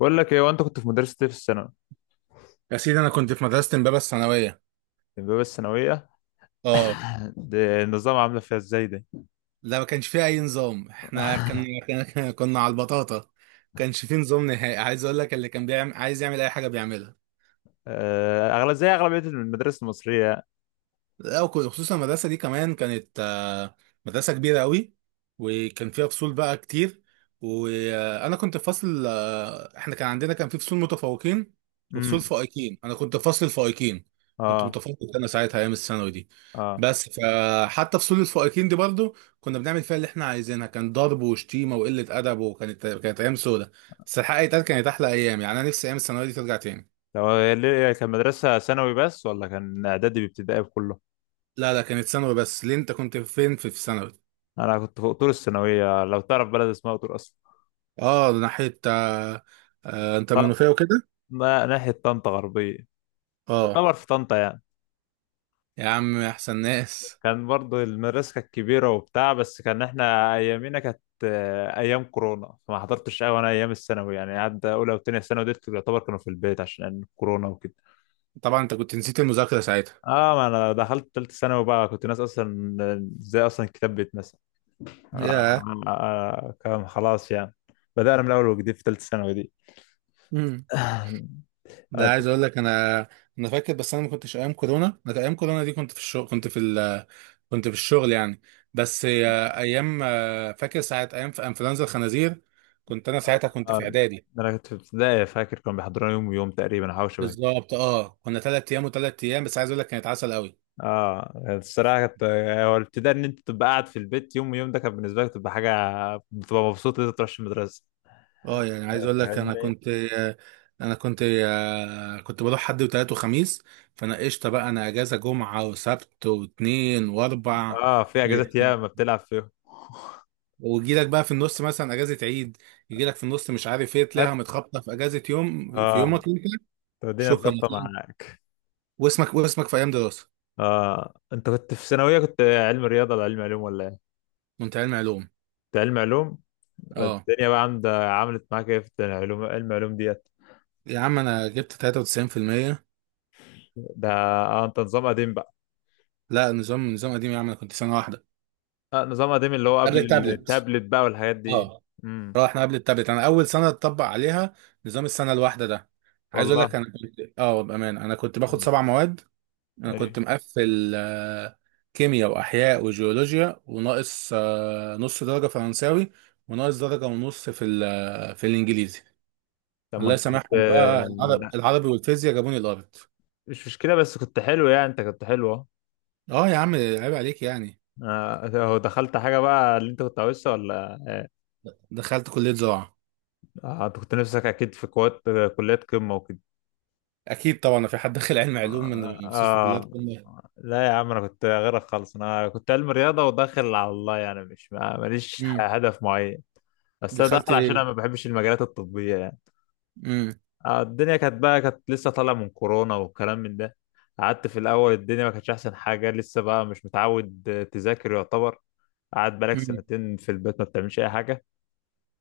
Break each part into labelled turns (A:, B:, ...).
A: بقول لك ايه وانت كنت في مدرسة ايه في الثانوي
B: يا سيدي انا كنت في مدرسه امبابه الثانويه.
A: البيبقى الثانوية؟
B: اه.
A: ده النظام عاملة فيها ازاي ده؟
B: لا، ما كانش فيها اي نظام. احنا كنا كنا كنا على البطاطا، ما كانش فيه نظام نهائي. عايز اقول لك، اللي كان بيعمل عايز يعمل اي حاجه بيعملها.
A: اغلب زي اغلبية المدارس المصرية.
B: لا وك- خصوصا المدرسة دي كمان كانت، مدرسة كبيرة قوي، وكان فيها فصول بقى كتير. وأنا كنت في فصل، احنا كان عندنا كان في فصول متفوقين وفصول
A: امم.
B: فائقين. أنا كنت في فصل الفائقين، كنت
A: اه.
B: متفوق أنا ساعتها أيام الثانوي دي.
A: اه.
B: بس فحتى فصول الفائقين دي برضو كنا بنعمل فيها اللي احنا عايزينها، كان ضرب وشتيمة وقلة أدب، وكانت أيام سودة. بس الحقيقة يتقال كانت أحلى أيام يعني، أنا نفسي أيام الثانوي دي ترجع تاني.
A: طب كان مدرسة ثانوي بس ولا كان اعدادي بابتدائي بكله؟
B: لا، كانت ثانوي بس. ليه أنت كنت فين في ثانوي؟
A: انا كنت في قطور الثانوية لو تعرف بلد اسمها قطور اصلا.
B: اه، ناحية، آه، آه انت
A: طب
B: منوفية وكده.
A: ما ناحية طنطا غربية،
B: اه
A: يعتبر في طنطا يعني.
B: يا عم، احسن ناس.
A: كان برضه المدرسة كانت كبيرة وبتاع، بس كان احنا أيامينا كانت أيام كورونا، فما حضرتش أوي أنا أيام الثانوي يعني، عدى أولى وتانية ثانوي ديت يعتبر كانوا في البيت عشان كورونا وكده.
B: طبعا انت كنت نسيت المذاكرة ساعتها.
A: اه ما انا دخلت تالتة ثانوي بقى، كنت ناس اصلا. ازاي اصلا الكتاب بيتمثل؟
B: ياه.
A: كان خلاص يعني. بدأنا من اول وجديد في تالتة ثانوي دي.
B: مم. ده
A: آه،
B: عايز اقول لك انا، انا فاكر. بس انا ما كنتش ايام كورونا، انا ايام كورونا دي كنت في الشغل، كنت في الشغل يعني. بس ايام، فاكر ساعة ايام في انفلونزا الخنازير كنت انا ساعتها، كنت في
A: آه،
B: اعدادي.
A: انا كنت في ابتدائي فاكر كانوا بيحضرونا يوم ويوم تقريبا او حاجه شبه.
B: بالظبط، اه كنا 3 ايام و3 ايام. بس عايز اقول لك كانت عسل قوي.
A: اه الصراحه كانت، هو الابتداء ان انت تبقى قاعد في البيت يوم يوم ده كان بالنسبه لك تبقى حاجه، بتبقى مبسوط ان انت تروحش المدرسه.
B: اه يعني عايز اقول لك، انا
A: فاهمني.
B: كنت انا كنت كنت بروح حد وتلات وخميس، فانا قشطه بقى، انا اجازه جمعه وسبت واثنين واربع.
A: اه في اجازات ياما بتلعب فيهم.
B: ويجي لك بقى في النص مثلا اجازه عيد، يجي لك في النص مش عارف ايه،
A: هات.
B: تلاقيها متخبطه في اجازه يوم في
A: اه.
B: يومك انت.
A: طب الدنيا
B: شكرا.
A: اتظبطه معاك.
B: واسمك، واسمك في ايام دراسه؟
A: اه انت كنت في ثانويه، كنت علم رياضه ولا علم علوم ولا ايه؟
B: وانت علمي علوم؟
A: كنت علم علوم.
B: اه
A: الدنيا بقى عند عملت معاك ايه في الدنيا علوم علم علوم ديت؟
B: يا عم، انا جبت 93%.
A: ده اه انت نظام قديم بقى.
B: لا نظام، قديم يا عم، انا كنت سنه واحده
A: آه نظام قديم اللي هو
B: قبل
A: قبل
B: التابلت.
A: التابلت بقى والحاجات دي.
B: اه
A: امم.
B: رحنا قبل التابلت، انا اول سنه اتطبق عليها نظام السنه الواحده ده. عايز اقول لك،
A: والله.
B: انا كنت اه بامان، انا كنت باخد
A: مم.
B: 7 مواد. انا كنت
A: ايه؟
B: مقفل، كيمياء واحياء وجيولوجيا، وناقص، نص درجه فرنساوي، وناقص درجه ونص في ال- آه، في الانجليزي.
A: طب ما
B: الله
A: انت كنت،
B: يسامحهم بقى، العرب-
A: لا
B: العربي والفيزياء جابوني الارض.
A: مش مشكلة، بس كنت حلو يعني، انت كنت حلو اهو.
B: اه يا عم، عيب عليك يعني.
A: هو دخلت حاجة بقى اللي انت كنت عاوزها ولا؟
B: دخلت كليه زراعه.
A: انت كنت نفسك اكيد في كوات، كليات قمة وكده.
B: اكيد طبعا، ما في حد داخل علم علوم
A: آه.
B: من مستشفى كليات
A: آه.
B: قمه.
A: لا يا عم انا كنت غيرك خالص، انا كنت علم رياضة وداخل على الله يعني، مش ماليش
B: امم.
A: هدف معين. بس انا
B: دخلت
A: داخل عشان انا
B: ايه.
A: ما بحبش المجالات الطبية يعني.
B: امم.
A: الدنيا كانت بقى، كانت لسه طالعة من كورونا والكلام من ده. قعدت في الاول الدنيا ما كانتش احسن حاجة، لسه بقى مش متعود تذاكر يعتبر، قعدت بقالك
B: امم.
A: سنتين في البيت ما بتعملش اي حاجه.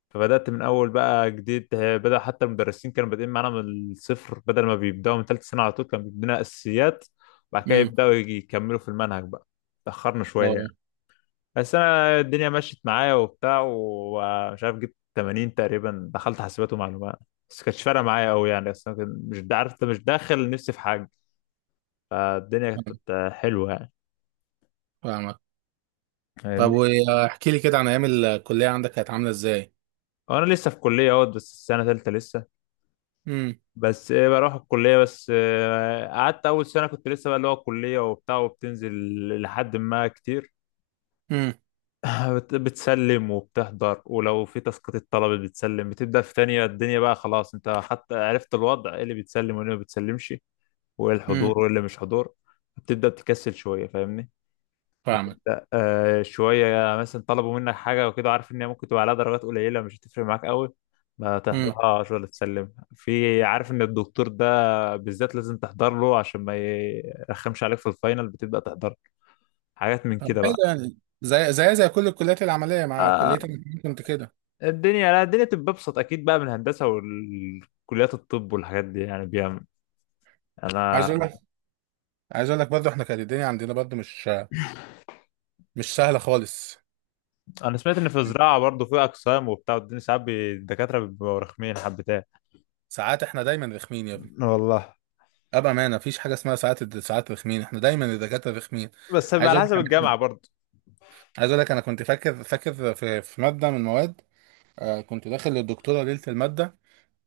A: فبدات من اول بقى جديد، بدا حتى المدرسين كانوا بادئين معانا من الصفر، بدل ما بيبداوا من ثالث سنه على طول كانوا بيدينا اساسيات، وبعد كده
B: امم.
A: يكملوا في المنهج بقى. تاخرنا شويه يعني.
B: اه.
A: بس انا الدنيا مشيت معايا وبتاع، ومش عارف جبت 80 تقريبا، دخلت حاسبات ومعلومات. بس كانتش فارقه معايا قوي يعني، بس أنا كنت- مش دا- عارف انت مش داخل نفسي في حاجه. فالدنيا
B: فاهم-
A: كانت حلوه يعني.
B: فاهمك. طب
A: فاهمني.
B: واحكي لي كده عن ايام الكليه عندك، كانت عامله ازاي؟
A: وانا لسه في كليه اهوت بس، سنه ثالثه لسه.
B: امم.
A: بس ايه، بروح الكلية بس، قعدت أول سنة كنت لسه بقى اللي هو الكلية وبتاع، وبتنزل لحد ما كتير.
B: امم.
A: بتسلم وبتحضر، ولو في تسقيط الطلبة بتسلم، بتبدأ في تانية الدنيا بقى خلاص، انت حتى عرفت الوضع ايه اللي بتسلم وايه اللي ما بتسلمش، وايه
B: امم.
A: الحضور وايه اللي مش حضور. بتبدأ تكسل شوية. فاهمني.
B: فاهمك.
A: لا شوية مثلا طلبوا منك حاجة وكده، عارف إن هي ممكن تبقى عليها درجات قليلة مش هتفرق معاك أوي، ما
B: امم.
A: تحضرهاش ولا تسلم في. عارف إن الدكتور ده بالذات لازم تحضر له عشان ما يرخمش عليك في الفاينل، بتبدأ تحضر حاجات من
B: طب
A: كده
B: حلو،
A: بقى.
B: يعني زي زي كل الكليات العمليه مع
A: آه.
B: كليتك كنت كده؟
A: الدنيا، لا الدنيا تبقى أبسط أكيد بقى من الهندسة والكليات الطب والحاجات دي يعني، بيعمل. أنا
B: عايز اقول لك عايز اقول لك برضه احنا كانت الدنيا عندنا برضه مش سهله خالص.
A: أنا سمعت إن في زراعة برضه في أقسام وبتاع، والدنيا ساعات الدكاترة بيبقوا رخمين حبتين.
B: ساعات، احنا دايما رخمين يا ابني.
A: والله.
B: ابقى، ما مفيش حاجه اسمها ساعات رخمين، احنا دايما الدكاتره رخمين.
A: بس بيبقى
B: عايز
A: على
B: اقول لك
A: حسب
B: انا كده-
A: الجامعة برضه.
B: عايز اقول لك، انا كنت فاكر في ماده من المواد، كنت داخل للدكتوره ليله الماده،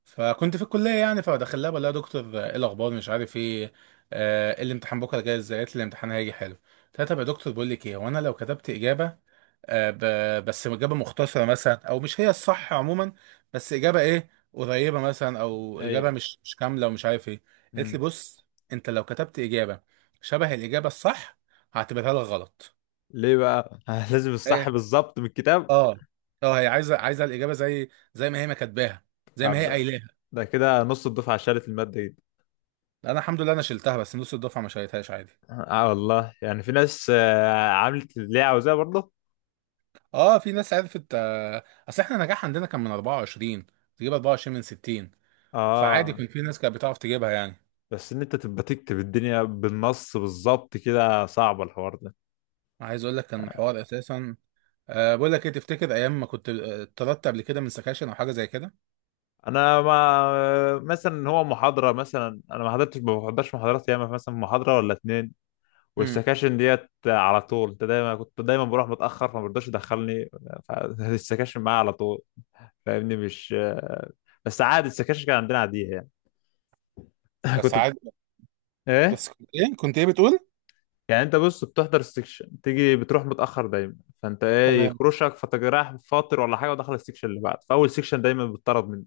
B: فكنت في الكليه يعني، فدخل لها، بقول لها دكتور، ايه الاخبار مش عارف ايه، آه إيه الامتحان بكره جاي ازاي. قالت لي الامتحان هيجي حلو. قلت لها طب يا دكتور بقول لك ايه، وانا لو كتبت اجابه، بس اجابه مختصره مثلا، او مش هي الصح عموما، بس اجابه ايه قريبه مثلا، او اجابه
A: أيوه.
B: مش كامله ومش عارف ايه. قالت لي،
A: مم.
B: بص، انت لو كتبت اجابه شبه الاجابه الصح، هعتبرها لك غلط.
A: ليه بقى؟ لازم الصح
B: ايه.
A: بالظبط من الكتاب.
B: اه. اه، هي عايزه الاجابه زي، زي ما هي ما كاتباها، زي ما هي
A: طب
B: قايلاها.
A: ده كده نص الدفعة شالت المادة دي.
B: انا الحمد لله انا شلتها، بس نص الدفعه ما شالتهاش عادي.
A: اه والله يعني، في ناس عملت اللي هي عاوزاه برضه.
B: اه في ناس عرفت، اصل احنا النجاح عندنا كان من 24، تجيب 24 من 60، فعادي
A: اه
B: كان في ناس كانت بتعرف تجيبها يعني.
A: بس ان انت تبقى تكتب الدنيا بالنص بالظبط كده، صعب الحوار ده.
B: عايز اقول لك كان الحوار اساسا. أه بقول لك ايه، تفتكر ايام ما كنت، اتطردت قبل كده من سكاشن او حاجه زي كده؟
A: انا ما مثلا، هو محاضرة مثلا انا ما حضرتش، ما بحضرش محاضرات ياما، مثلا محاضرة ولا اتنين.
B: امم.
A: والسكاشن ديت على طول انت دايما، كنت دايما بروح متأخر فما برضاش يدخلني، فالسكاشن معايا على طول. فاهمني مش. بس عادي السكاشن كان عندنا عاديه يعني.
B: بس
A: كنت بت-
B: عادي.
A: ايه
B: بس كنت ايه، كنت ايه بتقول؟
A: يعني، انت بص بتحضر السكشن تيجي بتروح متاخر دايما، فانت ايه
B: تمام.
A: يكروشك فتجرح فاطر ولا حاجه، ودخل السكشن اللي بعد، فاول سكشن دايما بتطرد منه.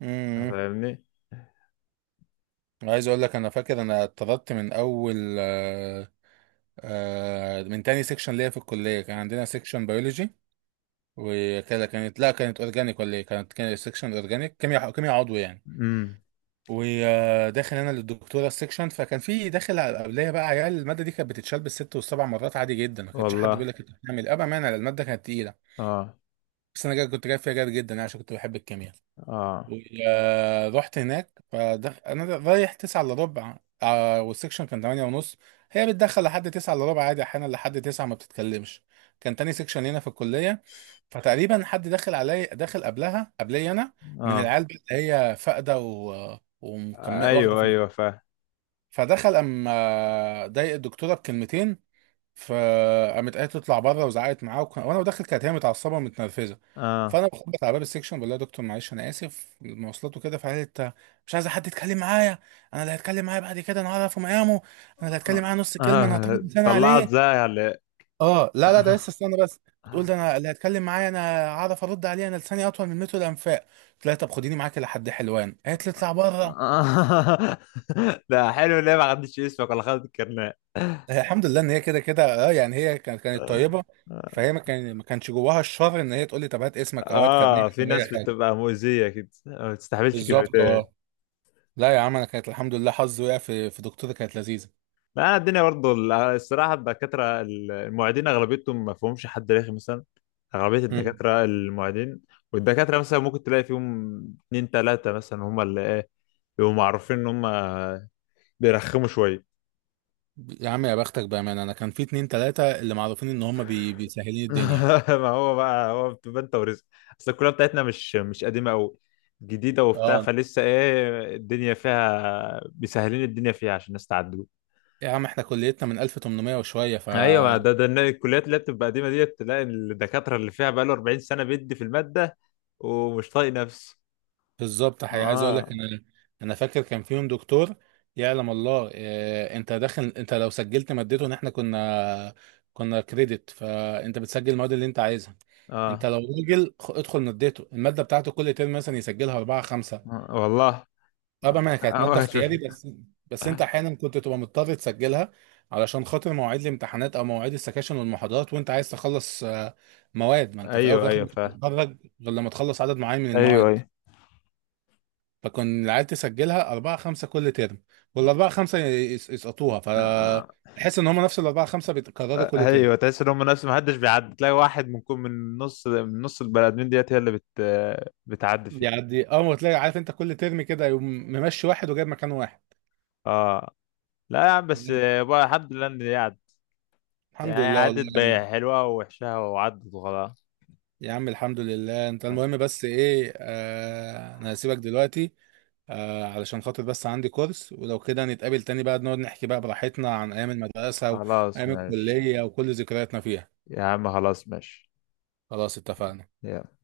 B: امم.
A: فاهمني.
B: عايز اقول لك، انا فاكر، انا اتطردت من اول، آه، آه من تاني سيكشن ليا في الكليه. كان عندنا سيكشن بيولوجي وكده، كانت لا كانت اورجانيك ولا ايه، كانت كانت سيكشن اورجانيك كيمياء، كيمياء عضوي يعني.
A: امم.
B: وداخل انا للدكتوره السكشن، فكان في داخل على قبليه بقى، عيال الماده دي كانت بتتشال بالست والسبع مرات عادي جدا، ما كانش حد
A: والله.
B: بيقول لك انت بتعمل إيه. ابا مانع، الماده كانت تقيله.
A: اه
B: بس كنت جايب فيها جاد جدا أنا، عشان كنت بحب الكيمياء.
A: اه
B: رحت هناك، انا رايح 9 الا ربع، آه والسكشن كان 8 ونص. هي بتدخل لحد 9 الا ربع عادي، احيانا لحد 9 ما بتتكلمش. كان تاني سكشن هنا في الكليه. فتقريبا حد داخل علي، داخل قبلها قبلي انا، من
A: اه.
B: العيال اللي هي فاقده ومكمل واخده
A: ايوه
B: في.
A: ايوه فاهم.
B: فدخل، اما ضايق الدكتوره بكلمتين، فقامت قالت تطلع بره وزعقت معاه، وانا داخل كانت هي متعصبه ومتنرفزه.
A: اه
B: فانا بخبط على باب السكشن، بقول لها يا دكتور معلش، انا اسف المواصلات وكده. فقالت، مش عايزه حد يتكلم معايا، انا اللي هتكلم معايا بعد كده، انا هعرف مقامه. انا اللي هتكلم معايا نص
A: اه.
B: كلمه، انا هطول لساني
A: طلعت
B: عليه.
A: زي على.
B: اه. لا لا ده لسه استنى بس. بتقول، ده انا اللي هتكلم معايا، انا هعرف ارد عليه، انا لساني اطول من متر الانفاق. قلت لها طب خديني معاكي لحد حلوان. قالت لي اطلع بره.
A: لا حلو، ليه ما خدتش اسمك ولا خدت الكرنيه؟
B: هي الحمد لله، ان هي كده كده اه يعني، هي كانت كانت طيبه. فهي ما كان، ما كانش جواها الشر ان هي تقول لي طب هات اسمك، او هات
A: اه
B: كابنيتك،
A: في
B: او اي
A: ناس
B: حاجه.
A: بتبقى مؤذيه كده، ما بتستحملش
B: بالظبط،
A: كلمتين.
B: اه. لا يا عم، انا كانت الحمد لله حظي وقع في دكتوره كانت لذيذه.
A: لا الدنيا برضه الصراحه الدكاتره المعيدين اغلبيتهم ما فيهمش حد رخي مثلا، اغلبيه
B: مم.
A: الدكاتره المعيدين. والدكاتره مثلا ممكن تلاقي فيهم اتنين تلاته مثلا، هم اللي ايه، بيبقوا معروفين ان هم بيرخموا شويه.
B: يا عم يا بختك، بامانه انا كان في 2 3 اللي معروفين ان هم، بيسهلين الدنيا.
A: ما هو بقى هو بتبقى انت ورزق. اصل الكليه بتاعتنا مش قديمه قوي، جديده وبتاع،
B: اه
A: فلسه ايه الدنيا فيها مسهلين الدنيا فيها عشان الناس تعدي.
B: يا عم، احنا كليتنا من 1800 وشويه، ف،
A: ايوه ما ده إن الكليات اللي بتبقى قديمه ديت تلاقي الدكاتره اللي فيها بقاله 40 سنه بيدي في الماده ومش طايق نفسه.
B: بالظبط. حقيقي، عايز اقول لك
A: اه.
B: انا، انا فاكر كان فيهم دكتور، يعلم الله إيه. انت داخل، انت لو سجلت مادته، ان احنا كنا كريدت، فانت بتسجل المواد اللي انت عايزها. انت
A: اه.
B: لو راجل، ادخل مادته، الماده بتاعته كل ترم مثلا يسجلها اربعه خمسه.
A: والله.
B: طبعا ما هي كانت
A: ما
B: ماده
A: كنتش بشوف.
B: اختياري بس. بس انت احيانا كنت تبقى مضطر تسجلها، علشان خاطر مواعيد الامتحانات او مواعيد السكاشن والمحاضرات، وانت عايز تخلص، مواد. ما انت في الاول وفي
A: ايوه
B: الاخر
A: ايوه
B: مش
A: فاهم.
B: بتتخرج غير لما تخلص عدد معين من
A: ايوه
B: المواد.
A: ايوه.
B: فكان العيال تسجلها 4 5 كل ترم، والأربعة خمسة يسقطوها،
A: آه،
B: فتحس إن هما نفس ال4 5 بيتكرروا كل ترم.
A: ايوه تحس ان هم نفس، ما حدش بيعدي، تلاقي واحد من كل، من نص، من نص البني ادمين ديت هي اللي بت، بتعدي فيه.
B: يعني أول ما تلاقي، عارف أنت كل ترم كده، يقوم ممشي واحد وجايب مكان واحد.
A: اه لا يا عم، بس بقى الحمد لله ان هي عدت.
B: الحمد
A: يعني
B: لله والله
A: عدت
B: يعني.
A: بحلوها ووحشها وعدت وخلاص.
B: يا عم الحمد لله. أنت
A: آه،
B: المهم بس إيه، آه أنا هسيبك دلوقتي، آه علشان خاطر بس عندي كورس. ولو كده نتقابل تاني بقى، نقعد نحكي بقى براحتنا عن أيام المدرسة
A: خلاص
B: وأيام
A: ماشي.
B: الكلية وكل ذكرياتنا فيها.
A: يا عم خلاص ماشي.
B: خلاص اتفقنا.
A: يلا.